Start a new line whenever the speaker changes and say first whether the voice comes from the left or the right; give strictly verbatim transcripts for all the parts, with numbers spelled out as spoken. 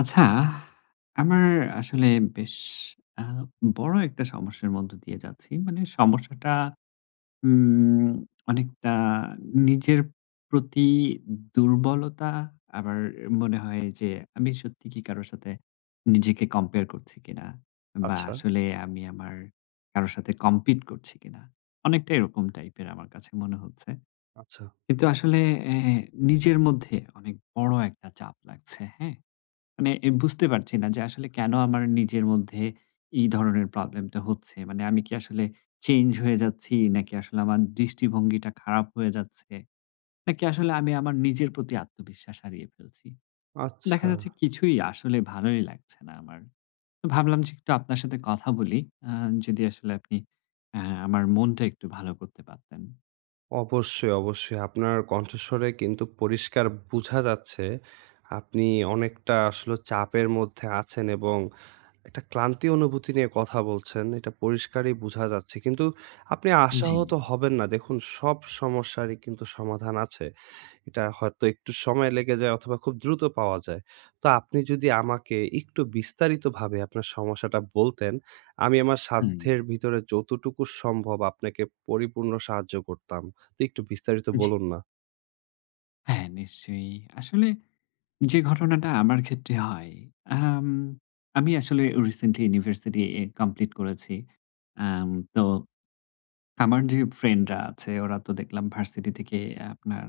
left: আচ্ছা, আমার আসলে বেশ আ বড় একটা সমস্যার মধ্য দিয়ে যাচ্ছি। মানে সমস্যাটা উম অনেকটা নিজের প্রতি দুর্বলতা, আবার মনে হয় যে আমি সত্যি কি কারো সাথে নিজেকে কম্পেয়ার করছি কিনা? বা
right: আচ্ছা,
left: আসলে আমি আমার কারো সাথে কম্পিট করছি কিনা? অনেকটা এরকম টাইপের আমার কাছে মনে হচ্ছে।
right: আচ্ছা,
left: কিন্তু আসলে এ নিজের মধ্যে অনেক বড় একটা চাপ লাগছে, হ্যাঁ? মানে এ বুঝতে পারছি না যে আসলে কেনো আমার নিজের মধ্যে এই ধরনের প্রবলেমটা হচ্ছে। মানে আমি কি আসলে চেঞ্জ হয়ে যাচ্ছি? নাকি আসলে আমার দৃষ্টিভঙ্গিটা খারাপ হয়ে যাচ্ছে? নাকি আসলে আমি আমার নিজের প্রতি আত্মবিশ্বাস হারিয়ে ফেলছি? দেখা
right: আচ্ছা।
left: যাচ্ছে কিছুই আসলে ভালোই লাগছে না আমার। তো ভাবলাম যে একটু আপনার সাথে কথা বলি। আ যদি আসলে আপনি আ আমার মনটা একটু ভালো করতে পারতেন।
right: অবশ্যই, অবশ্যই। আপনার কণ্ঠস্বরে কিন্তু পরিষ্কার বুঝা যাচ্ছে আপনি অনেকটা আসলে চাপের মধ্যে আছেন এবং একটা ক্লান্তি অনুভূতি নিয়ে কথা বলছেন। এটা পরিষ্কারই বুঝা যাচ্ছে। কিন্তু আপনি
left: জি,
right: আশাহত হবেন না। দেখুন সব সমস্যারই কিন্তু সমাধান আছে। এটা হয়তো একটু সময় লেগে যায় অথবা খুব দ্রুত পাওয়া যায়। তো আপনি যদি আমাকে একটু বিস্তারিতভাবে আপনার সমস্যাটা বলতেন, আমি আমার
left: হুম।
right: সাধ্যের ভিতরে যতটুকু সম্ভব আপনাকে পরিপূর্ণ সাহায্য করতাম। তো একটু বিস্তারিত
left: জি,
right: বলুন না।
left: হ্যাঁ নিশ্চয়ই। আসলে যে ঘটনাটা আমার ক্ষেত্রে হয়, আম আমি আসলে রিসেন্টলি ইউনিভার্সিটি এ কমপ্লিট করেছি। আম তো আমার যে ফ্রেন্ডরা আছে ওরা তো দেখলাম ভার্সিটি থেকে আপনার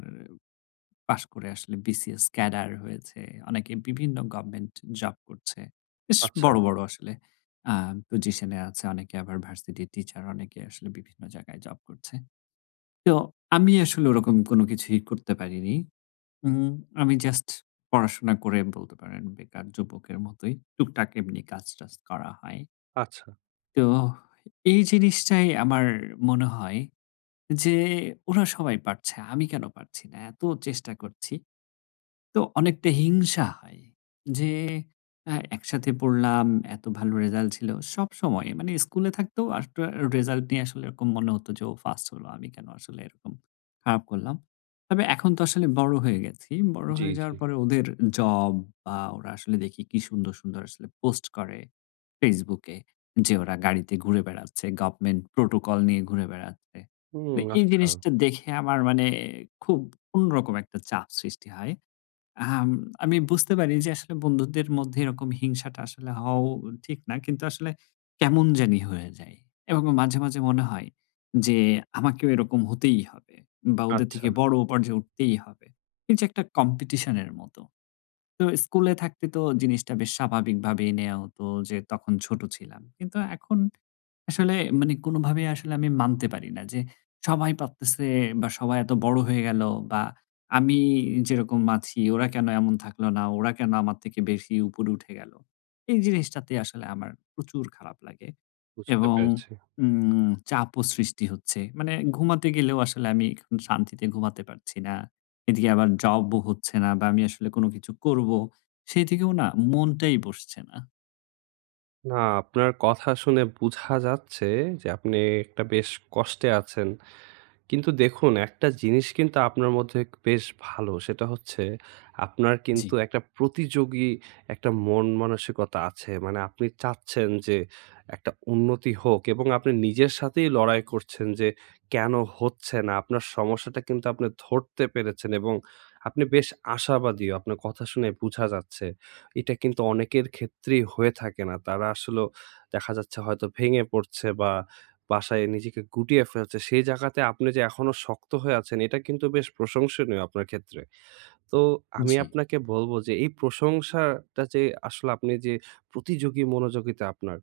left: পাশ করে আসলে বিসিএস ক্যাডার হয়েছে। অনেকে বিভিন্ন গভর্নমেন্ট জব করছে। বেশ
right: আচ্ছা,
left: বড়, বড় আসলে আ পজিশনে আছে। অনেকে আবার ভার্সিটির টিচার, অনেকে আসলে বিভিন্ন জায়গায় জব করছে। তো আমি আসলে ওরকম কোনো কিছুই করতে পারিনি। উম আমি জাস্ট পড়াশোনা করে বলতে পারেন বেকার যুবকের মতোই। টুকটাক এমনি কাজ-টাজ করা হয়।
right: আচ্ছা।
left: তো এই জিনিসটাই আমার মনে হয় যে ওরা সবাই পারছে। আমি কেন পারছি না? এত চেষ্টা করছি। তো অনেকটা হিংসা হয় যে আ একসাথে পড়লাম, এত ভালো রেজাল্ট ছিল। সবসময় মানে স্কুলে থাকতেও আফটার রেজাল্ট নিয়ে আসলে এরকম মনে হতো যে, "ও ফার্স্ট হলো। আমি কেন আসলে এরকম খারাপ করলাম?" তবে এখন তো আসলে বড় হয়ে গেছি। বড়
right: জি,
left: হয়ে
right: জি।
left: যাওয়ার পরে ওদের জব বা ওরা আসলে দেখি কি সুন্দর, সুন্দর আসলে পোস্ট করে Facebook এ যে ওরা গাড়িতে ঘুরে বেড়াচ্ছে, গভর্নমেন্ট প্রোটোকল নিয়ে ঘুরে বেড়াচ্ছে। তো
right: হুম,
left: এই
right: আচ্ছা,
left: জিনিসটা দেখে আমার মানে খুব অন্যরকম একটা চাপ সৃষ্টি হয়। আম আমি বুঝতে পারি যে আসলে বন্ধুদের মধ্যে এরকম হিংসাটা আসলে হওয়াও ঠিক না। কিন্তু আসলে কেমন জানি হয়ে যায়। এবং মাঝে, মাঝে মনে হয় যে আমাকেও এরকম হতেই হবে বা ওদের
right: আচ্ছা।
left: থেকে বড় পর্যায়ে উঠতেই হবে। এই যে একটা কম্পিটিশন এর মতো। তো স্কুলে থাকতে তো জিনিসটা বেশ স্বাভাবিকভাবেই নেয়া হতো যে তখন ছোট ছিলাম। কিন্তু এখন আসলে মানে কোনোভাবেই আসলে আমি মানতে পারি না যে সবাই পারতেছে বা সবাই এত বড় হয়ে গেল বা আমি যেরকম আছি ওরা কেন এমন থাকলো না, ওরা কেন আমার থেকে বেশি উপরে উঠে গেল। এই জিনিসটাতে আসলে আমার প্রচুর খারাপ লাগে
right: বুঝতে
left: এবং
right: পেরেছি।
left: উম চাপও সৃষ্টি হচ্ছে। মানে ঘুমাতে গেলেও আসলে আমি এখন শান্তিতে ঘুমাতে পারছি না। এদিকে আবার জবও হচ্ছে না বা আমি আসলে কোনো কিছু করব, সেই দিকেও না মনটাই বসছে না।
right: না, আপনার কথা শুনে বুঝা যাচ্ছে যে আপনি একটা বেশ কষ্টে আছেন। কিন্তু দেখুন একটা জিনিস কিন্তু আপনার মধ্যে বেশ ভালো। সেটা হচ্ছে আপনার
left: জি,
right: কিন্তু একটা প্রতিযোগী একটা মন মানসিকতা আছে। মানে আপনি চাচ্ছেন যে একটা উন্নতি হোক এবং আপনি নিজের সাথেই লড়াই করছেন যে কেন হচ্ছে না? আপনার সমস্যাটা কিন্তু আপনি ধরতে পেরেছেন এবং আপনি বেশ আশাবাদীও। আপনার কথা শুনে বুঝা যাচ্ছে। এটা কিন্তু অনেকের ক্ষেত্রেই হয়ে থাকে না। তারা আসলেও দেখা যাচ্ছে হয়তো ভেঙে পড়ছে বা বাসায় নিজেকে গুটিয়ে ফেলছে, সেই জায়গাতে আপনি যে এখনো শক্ত হয়ে আছেন, এটা কিন্তু বেশ প্রশংসনীয় আপনার ক্ষেত্রে। তো আমি
left: জি।
right: আপনাকে বলব যে এই প্রশংসাটা যে আসলে আপনি যে প্রতিযোগী মনোযোগিতা আপনার,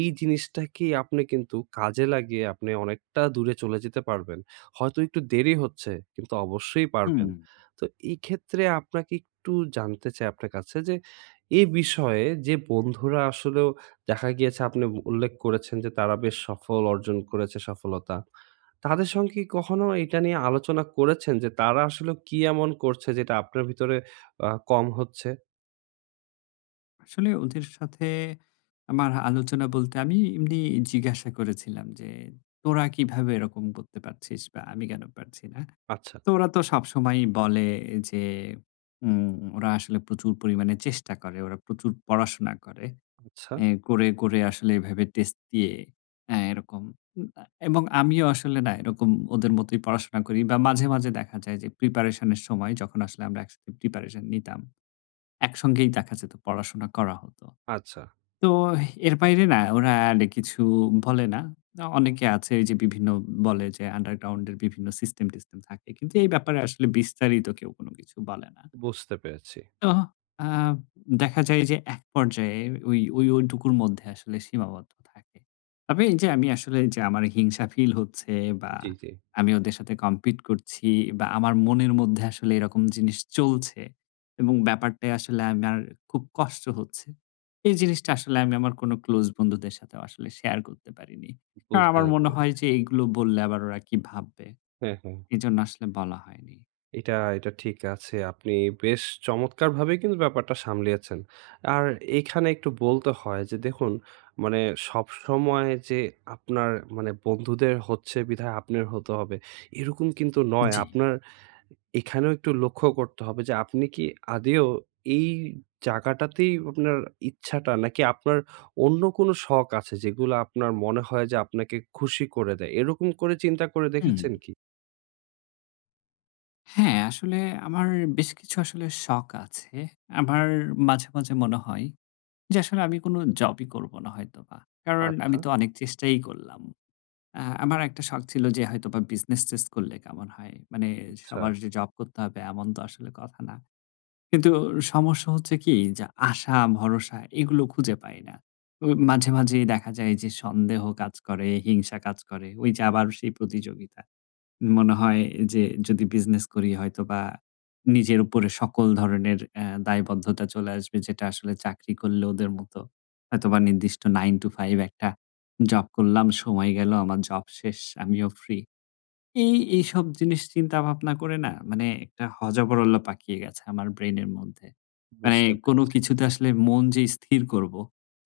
right: এই জিনিসটাকেই আপনি কিন্তু কাজে লাগিয়ে আপনি অনেকটা দূরে চলে যেতে পারবেন। হয়তো একটু দেরি হচ্ছে কিন্তু অবশ্যই
left: হুম।
right: পারবেন। তো এই ক্ষেত্রে আপনাকে একটু জানতে চাই আপনার কাছে যে এ বিষয়ে যে বন্ধুরা আসলেও দেখা গিয়েছে আপনি উল্লেখ করেছেন যে তারা বেশ সফল অর্জন করেছে সফলতা। তাদের সঙ্গে কি কখনো এটা নিয়ে আলোচনা করেছেন যে তারা আসলে কি এমন করছে যেটা আপনার ভিতরে আ কম হচ্ছে?
left: আসলে ওদের সাথে আমার আলোচনা বলতে আমি এমনি জিজ্ঞাসা করেছিলাম যে, "তোরা কিভাবে এরকম করতে পারছিস বা আমি কেন পারছি না?"
right: আচ্ছা,
left: তো ওরা তো সবসময়ই বলে যে, উম ওরা আসলে প্রচুর পরিমাণে চেষ্টা করে। ওরা প্রচুর পড়াশোনা করে।
right: আচ্ছা,
left: এ করে, করে আসলে এভাবে টেস্ট দিয়ে অ্যা এরকম উম আ এবং আমিও আসলে না এরকম ওদের মতোই পড়াশোনা করি বা মাঝে, মাঝে দেখা যায় যে প্রিপারেশন এর সময় যখন আসলে আমরা একসাথে প্রিপারেশন নিতাম, একসঙ্গেই দেখা যেত পড়াশোনা করা হতো।
right: আচ্ছা
left: তো এর বাইরে না ওরা আর কিছু বলে না। আ অনেকে আছে এই যে বিভিন্ন বলে যে আন্ডারগ্রাউন্ড এর বিভিন্ন সিস্টেম-টিস্টেম থাকে। কিন্তু এই ব্যাপারে আসলে বিস্তারিত কেউ কোন কিছু বলে না।
right: বুঝতে পেরেছি।
left: তো আ দেখা যায় যে এক পর্যায়ে ওই ওই ওইটুকুর মধ্যে আসলে সীমাবদ্ধ থাকে। তবে এই যে আমি আসলে যে আমার হিংসা ফিল হচ্ছে বা
right: জি, জি।
left: আমি ওদের সাথে কম্পিট করছি বা আমার মনের মধ্যে আসলে এরকম জিনিস চলছে এবং ব্যাপারটা আসলে আমার খুব কষ্ট হচ্ছে। এই জিনিসটা আসলে আমি আমার কোনো ক্লোজ বন্ধুদের সাথেও আসলে শেয়ার করতে পারিনি। কারণ
right: বুঝতে
left: আমার মনে
right: পেরেছি।
left: হয় যে এগুলো বললে আবার ওরা কি ভাববে?
right: হ্যাঁ, হ্যাঁ।
left: এজন্য আসলে বলা হয়নি।
right: এটা, এটা ঠিক আছে। আপনি বেশ চমৎকারভাবে কিন্তু ব্যাপারটা সামলিয়েছেন। আর এখানে একটু বলতে হয় যে দেখুন, মানে সবসময় যে আপনার মানে বন্ধুদের হচ্ছে বিধায় আপনার হতে হবে, এরকম কিন্তু নয়।
left: জি।
right: আপনার এখানেও একটু লক্ষ্য করতে হবে যে আপনি কি আদেও এই জায়গাটাতেই আপনার ইচ্ছাটা নাকি আপনার অন্য কোনো শখ আছে যেগুলো আপনার মনে হয় যে আপনাকে খুশি করে দেয়। এরকম করে চিন্তা করে
left: হুম।
right: দেখেছেন কি?
left: হ্যাঁ, আসলে আমার বেশ কিছু আসলে শখ আছে। আমার মাঝে, মাঝে মনে হয় যে আসলে আমি কোনো জবই করব না হয়তোবা। কারণ
right: আচ্ছা,
left: আমি তো অনেক চেষ্টাই করলাম। আ আমার একটা শখ ছিল যে হয়তোবা বিজনেস-টিজনেস করলে কেমন হয়? মানে
right: আচ্ছা
left: সবার যে জব করতে হবে এমন তো আসলে কথা না। কিন্তু সমস্যা হচ্ছে কি যে আশা, ভরসা এগুলো খুঁজে পাই না। ও মাঝে, মাঝেই দেখা যায় যে সন্দেহ কাজ করে, হিংসা কাজ করে। ওই যে আবার সেই প্রতিযোগিতা। মনে হয় যে যদি বিজনেস করি হয়তোবা নিজের উপরে সকল ধরনের অ্যা দায়বদ্ধতা চলে আসবে। যেটা আসলে চাকরি করলে ওদের মতো হয়তোবা নির্দিষ্ট নাইন to ফাইভ একটা জব করলাম, সময় গেল, আমার জব শেষ, আমিও ফ্রি। এই এইসব জিনিস চিন্তা ভাবনা করে না মানে একটা হযবরল্য পাকিয়ে গেছে আমার ব্রেইনের মধ্যে। মানে
right: বুঝতে
left: কোনো
right: পেরেছি।
left: কিছুতে আসলে মন যে স্থির করব,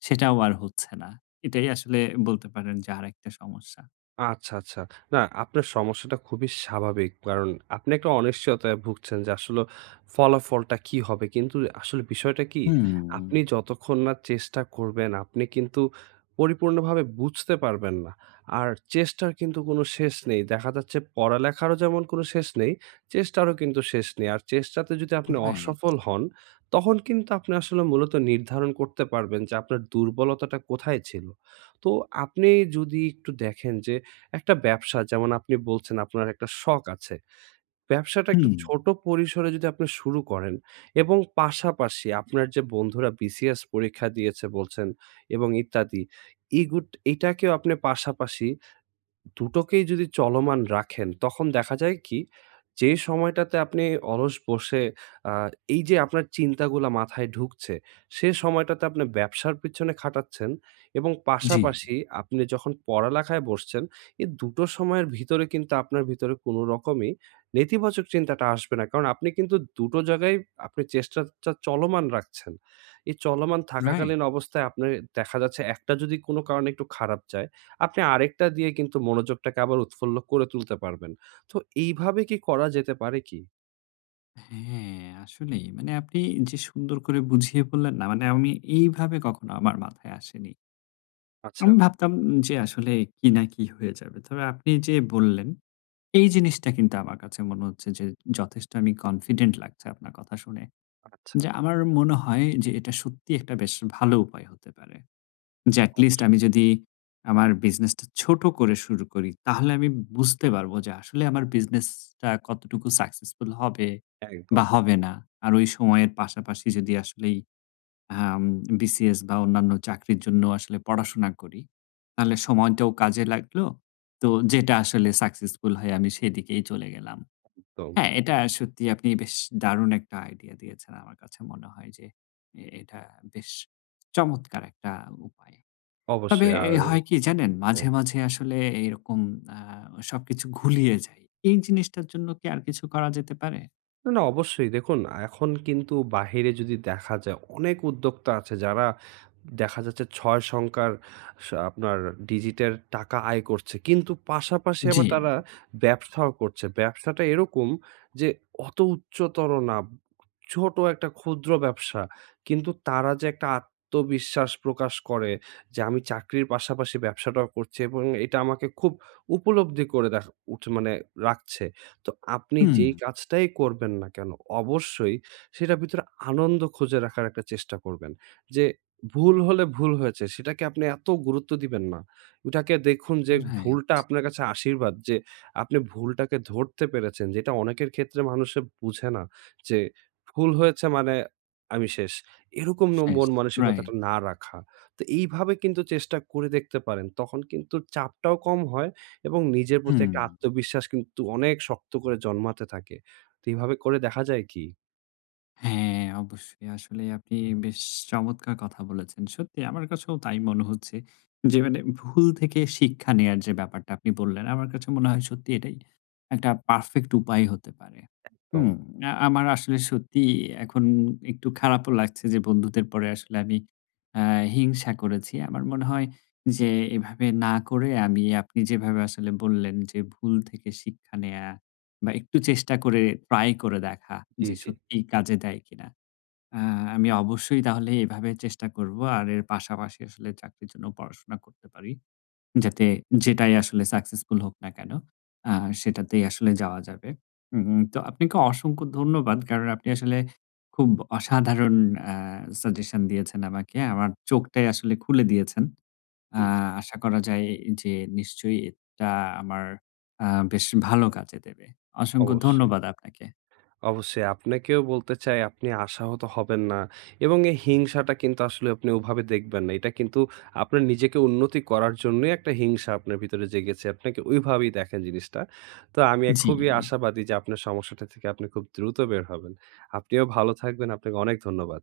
left: সেটাও আর হচ্ছে না। এটাই আসলে বলতে পারেন যে আরেকটা সমস্যা।
right: আচ্ছা, আচ্ছা। না, আপনার সমস্যাটা খুবই স্বাভাবিক। কারণ আপনি একটা অনিশ্চয়তায় ভুগছেন যে আসলে ফলাফলটা কি হবে? কিন্তু আসলে বিষয়টা কি?
left: হুম,
right: আপনি যতক্ষণ না চেষ্টা করবেন, আপনি কিন্তু পরিপূর্ণভাবে বুঝতে পারবেন না। আর চেষ্টার কিন্তু কোনো শেষ নেই। দেখা যাচ্ছে পড়ালেখারও যেমন কোনো শেষ নেই, চেষ্টারও কিন্তু শেষ নেই। আর চেষ্টাতে যদি আপনি
left: রাইট।
right: অসফল হন, তখন কিন্তু আপনি আসলে মূলত নির্ধারণ করতে পারবেন যে আপনার দুর্বলতাটা কোথায় ছিল। তো আপনি যদি একটু দেখেন যে একটা ব্যবসা যেমন আপনি বলছেন আপনার একটা শখ আছে। ব্যবসাটা একটু
left: হুম।
right: ছোট পরিসরে যদি আপনি শুরু করেন এবং পাশাপাশি আপনার যে বন্ধুরা বিসিএস পরীক্ষা দিয়েছে বলছেন এবং ইত্যাদি, এগুট এটাকেও আপনি পাশাপাশি দুটোকেই যদি চলমান রাখেন, তখন দেখা যায় কি? যে সময়টাতে আপনি অলস বসে আ এই যে আপনার চিন্তাগুলা মাথায় ঢুকছে, সে সময়টাতে আপনি ব্যবসার পিছনে খাটাচ্ছেন এবং
left: জি,
right: পাশাপাশি আপনি যখন পড়ালেখায় বসছেন, এ দুটো সময়ের ভিতরে কিন্তু আপনার ভিতরে কোনো রকমই নেতিবাচক চিন্তাটা আসবে না। কারণ আপনি কিন্তু দুটো জায়গায় আপনি চেষ্টাটা চলমান রাখছেন। এই চলমান
left: রাইট।
right: থাকাকালীন অবস্থায় আপনার দেখা যাচ্ছে একটা যদি কোনো কারণে একটু খারাপ যায়, আপনি আরেকটা দিয়ে কিন্তু মনোযোগটাকে আবার উৎফুল্ল করে তুলতে পারবেন। তো এইভাবে কি করা যেতে পারে কি?
left: হ্যাঁ, আসলেই। মানে আপনি যে সুন্দর করে বুঝিয়ে বললেন না, মানে আমি এইভাবে কখনো আমার মাথায় আসেনি।
right: আচ্ছা,
left: আমি
right: আচ্ছা,
left: ভাবতাম যে আসলে কি না কি হয়ে যাবে। তবে আপনি যে বললেন, এই জিনিসটা কিন্তু আমার কাছে মনে হচ্ছে যে যথেষ্ট আমি কনফিডেন্ট লাগছে আপনার কথা শুনে।
right: আচ্ছা।
left: যে আমার মনে হয় যে এটা সত্যিই একটা বেশ ভালো উপায় হতে পারে। যে এটলিস্ট আমি
right: অবশ্যই।
left: যদি আমার বিজনেসটা ছোট করে শুরু করি, তাহলে আমি বুঝতে পারবো যে আসলে আমার বিজনেসটা কতটুকু সাকসেসফুল হবে
right: একদম,
left: বা হবে না। আর ওই সময়ের পাশাপাশি যদি আসলেই আম বিসিএস বা অন্যান্য চাকরির জন্য আসলে পড়াশোনা করি, তাহলে সময়টাও কাজে লাগলো। তো যেটা আসলে সাকসেসফুল হয় আমি সেদিকেই চলে গেলাম।
right: একদম।
left: হ্যাঁ, এটা সত্যি আপনি বেশ দারুণ একটা আইডিয়া দিয়েছেন। আমার কাছে মনে হয় যে এ এটা বেশ চমৎকার একটা উপায়। তবে
right: অবশ্যই আর
left: এ হয় কি জানেন?
right: হ্যাঁ।
left: মাঝে, মাঝে আসলে এরকম আ সবকিছু গুলিয়ে যায়। এই জিনিসটার জন্য কি আর কিছু করা যেতে পারে?
right: না, না অবশ্যই। দেখুন এখন কিন্তু বাহিরে যদি দেখা যায় অনেক উদ্যোক্তা আছে যারা দেখা যাচ্ছে ছয় সংখ্যার সা আপনার ডিজিটের টাকা আয় করছে। কিন্তু পাশাপাশি
left: জি।
right: আবার তারা ব্যবসাও করছে। ব্যবসাটা এরকম যে অত উচ্চতর না। ছোট একটা ক্ষুদ্র ব্যবসা। কিন্তু তারা যে একটা আত্মবিশ্বাস প্রকাশ করে যে আমি চাকরির পাশাপাশি ব্যবসাটাও করছি এবং এটা আমাকে খুব উপলব্ধি করে দেখ উঠ মানে রাখছে। তো আপনি
left: হুম,
right: যেই কাজটাই করবেন না কেন, অবশ্যই সেটার ভিতরে আনন্দ খুঁজে রাখার একটা চেষ্টা করবেন। যে ভুল হলে ভুল হয়েছে সেটাকে আপনি এত গুরুত্ব দিবেন না। ওটাকে দেখুন যে ভুলটা
left: রাইট,
right: আপনার কাছে আশীর্বাদ যে আপনি ভুলটাকে ধরতে পেরেছেন। যেটা অনেকের ক্ষেত্রে মানুষে বুঝে না যে ভুল হয়েছে মানে আমি শেষ। এরকম ন
left: শেষ,
right: মন মানসিকতাটা
left: রাইট।
right: না রাখা। তো এইভাবে কিন্তু চেষ্টা করে দেখতে পারেন। তখন কিন্তু চাপটাও কম হয় এবং নিজের প্রতি
left: হুম।
right: একটা আত্মবিশ্বাস কিন্তু অনেক শক্ত করে জন্মাতে থাকে। তো এভাবে করে দেখা যায় কি?
left: হ্যাঁ, অবশ্যই। আসলে আপনি বেশ চমৎকার কথা বলেছেন। সত্যি আমার কাছেও তাই মনে হচ্ছে যে মানে ভুল থেকে শিক্ষা নেয়ার যে ব্যাপারটা আপনি বললেন, আমার কাছে মনে হয় সত্যি এটাই একটা পারফেক্ট উপায় হতে পারে। হুম,
right: কম
left: আ আমার আসলে সত্যিই এখন একটু খারাপও লাগছে যে বন্ধুদের পরে আসলে আমি আ হিংসা করেছি। আমার মনে হয় যে এভাবে না করে আমি আপনি যেভাবে আসলে বললেন যে ভুল থেকে শিক্ষা নেয়া বা একটু চেষ্টা করে ট্রাই করে দেখা
right: জি,
left: যে
right: জি,
left: সত্যিই কাজে দেয় কিনা। আ আমি অবশ্যই তাহলে এভাবে চেষ্টা করব। আর এর পাশাপাশি আসলে চাকরির জন্য পড়াশোনা করতে পারি। যাতে যেটাই আসলে সাকসেসফুল হোক না কেন, আ সেটাতেই আসলে যাওয়া যাবে। উম তো আপনাকে অসংখ্য ধন্যবাদ। কারণ আপনি আসলে খুব অসাধারণ আ সাজেশন দিয়েছেন আমাকে। আমার চোখটাই আসলে খুলে দিয়েছেন। আ
right: জি, জি।
left: আশা করা যায় যে নিশ্চয়ই এটা আমার আ বেশ ভালো কাজে দেবে। অসংখ্য
right: অবশ্যই,
left: ধন্যবাদ আপনাকে।
right: অবশ্যই। আপনাকেও বলতে চাই আপনি আশাহত হবেন না এবং এই হিংসাটা কিন্তু আসলে আপনি ওভাবে দেখবেন না। এটা কিন্তু আপনার নিজেকে উন্নতি করার জন্যই একটা হিংসা আপনার ভিতরে জেগেছে। আপনাকে ওইভাবেই দেখেন জিনিসটা। তো আমি এ
left: জি।
right: খুবই আশাবাদী যে আপনার সমস্যাটা থেকে আপনি খুব দ্রুত বের হবেন। আপনিও ভালো থাকবেন। আপনাকে অনেক ধন্যবাদ।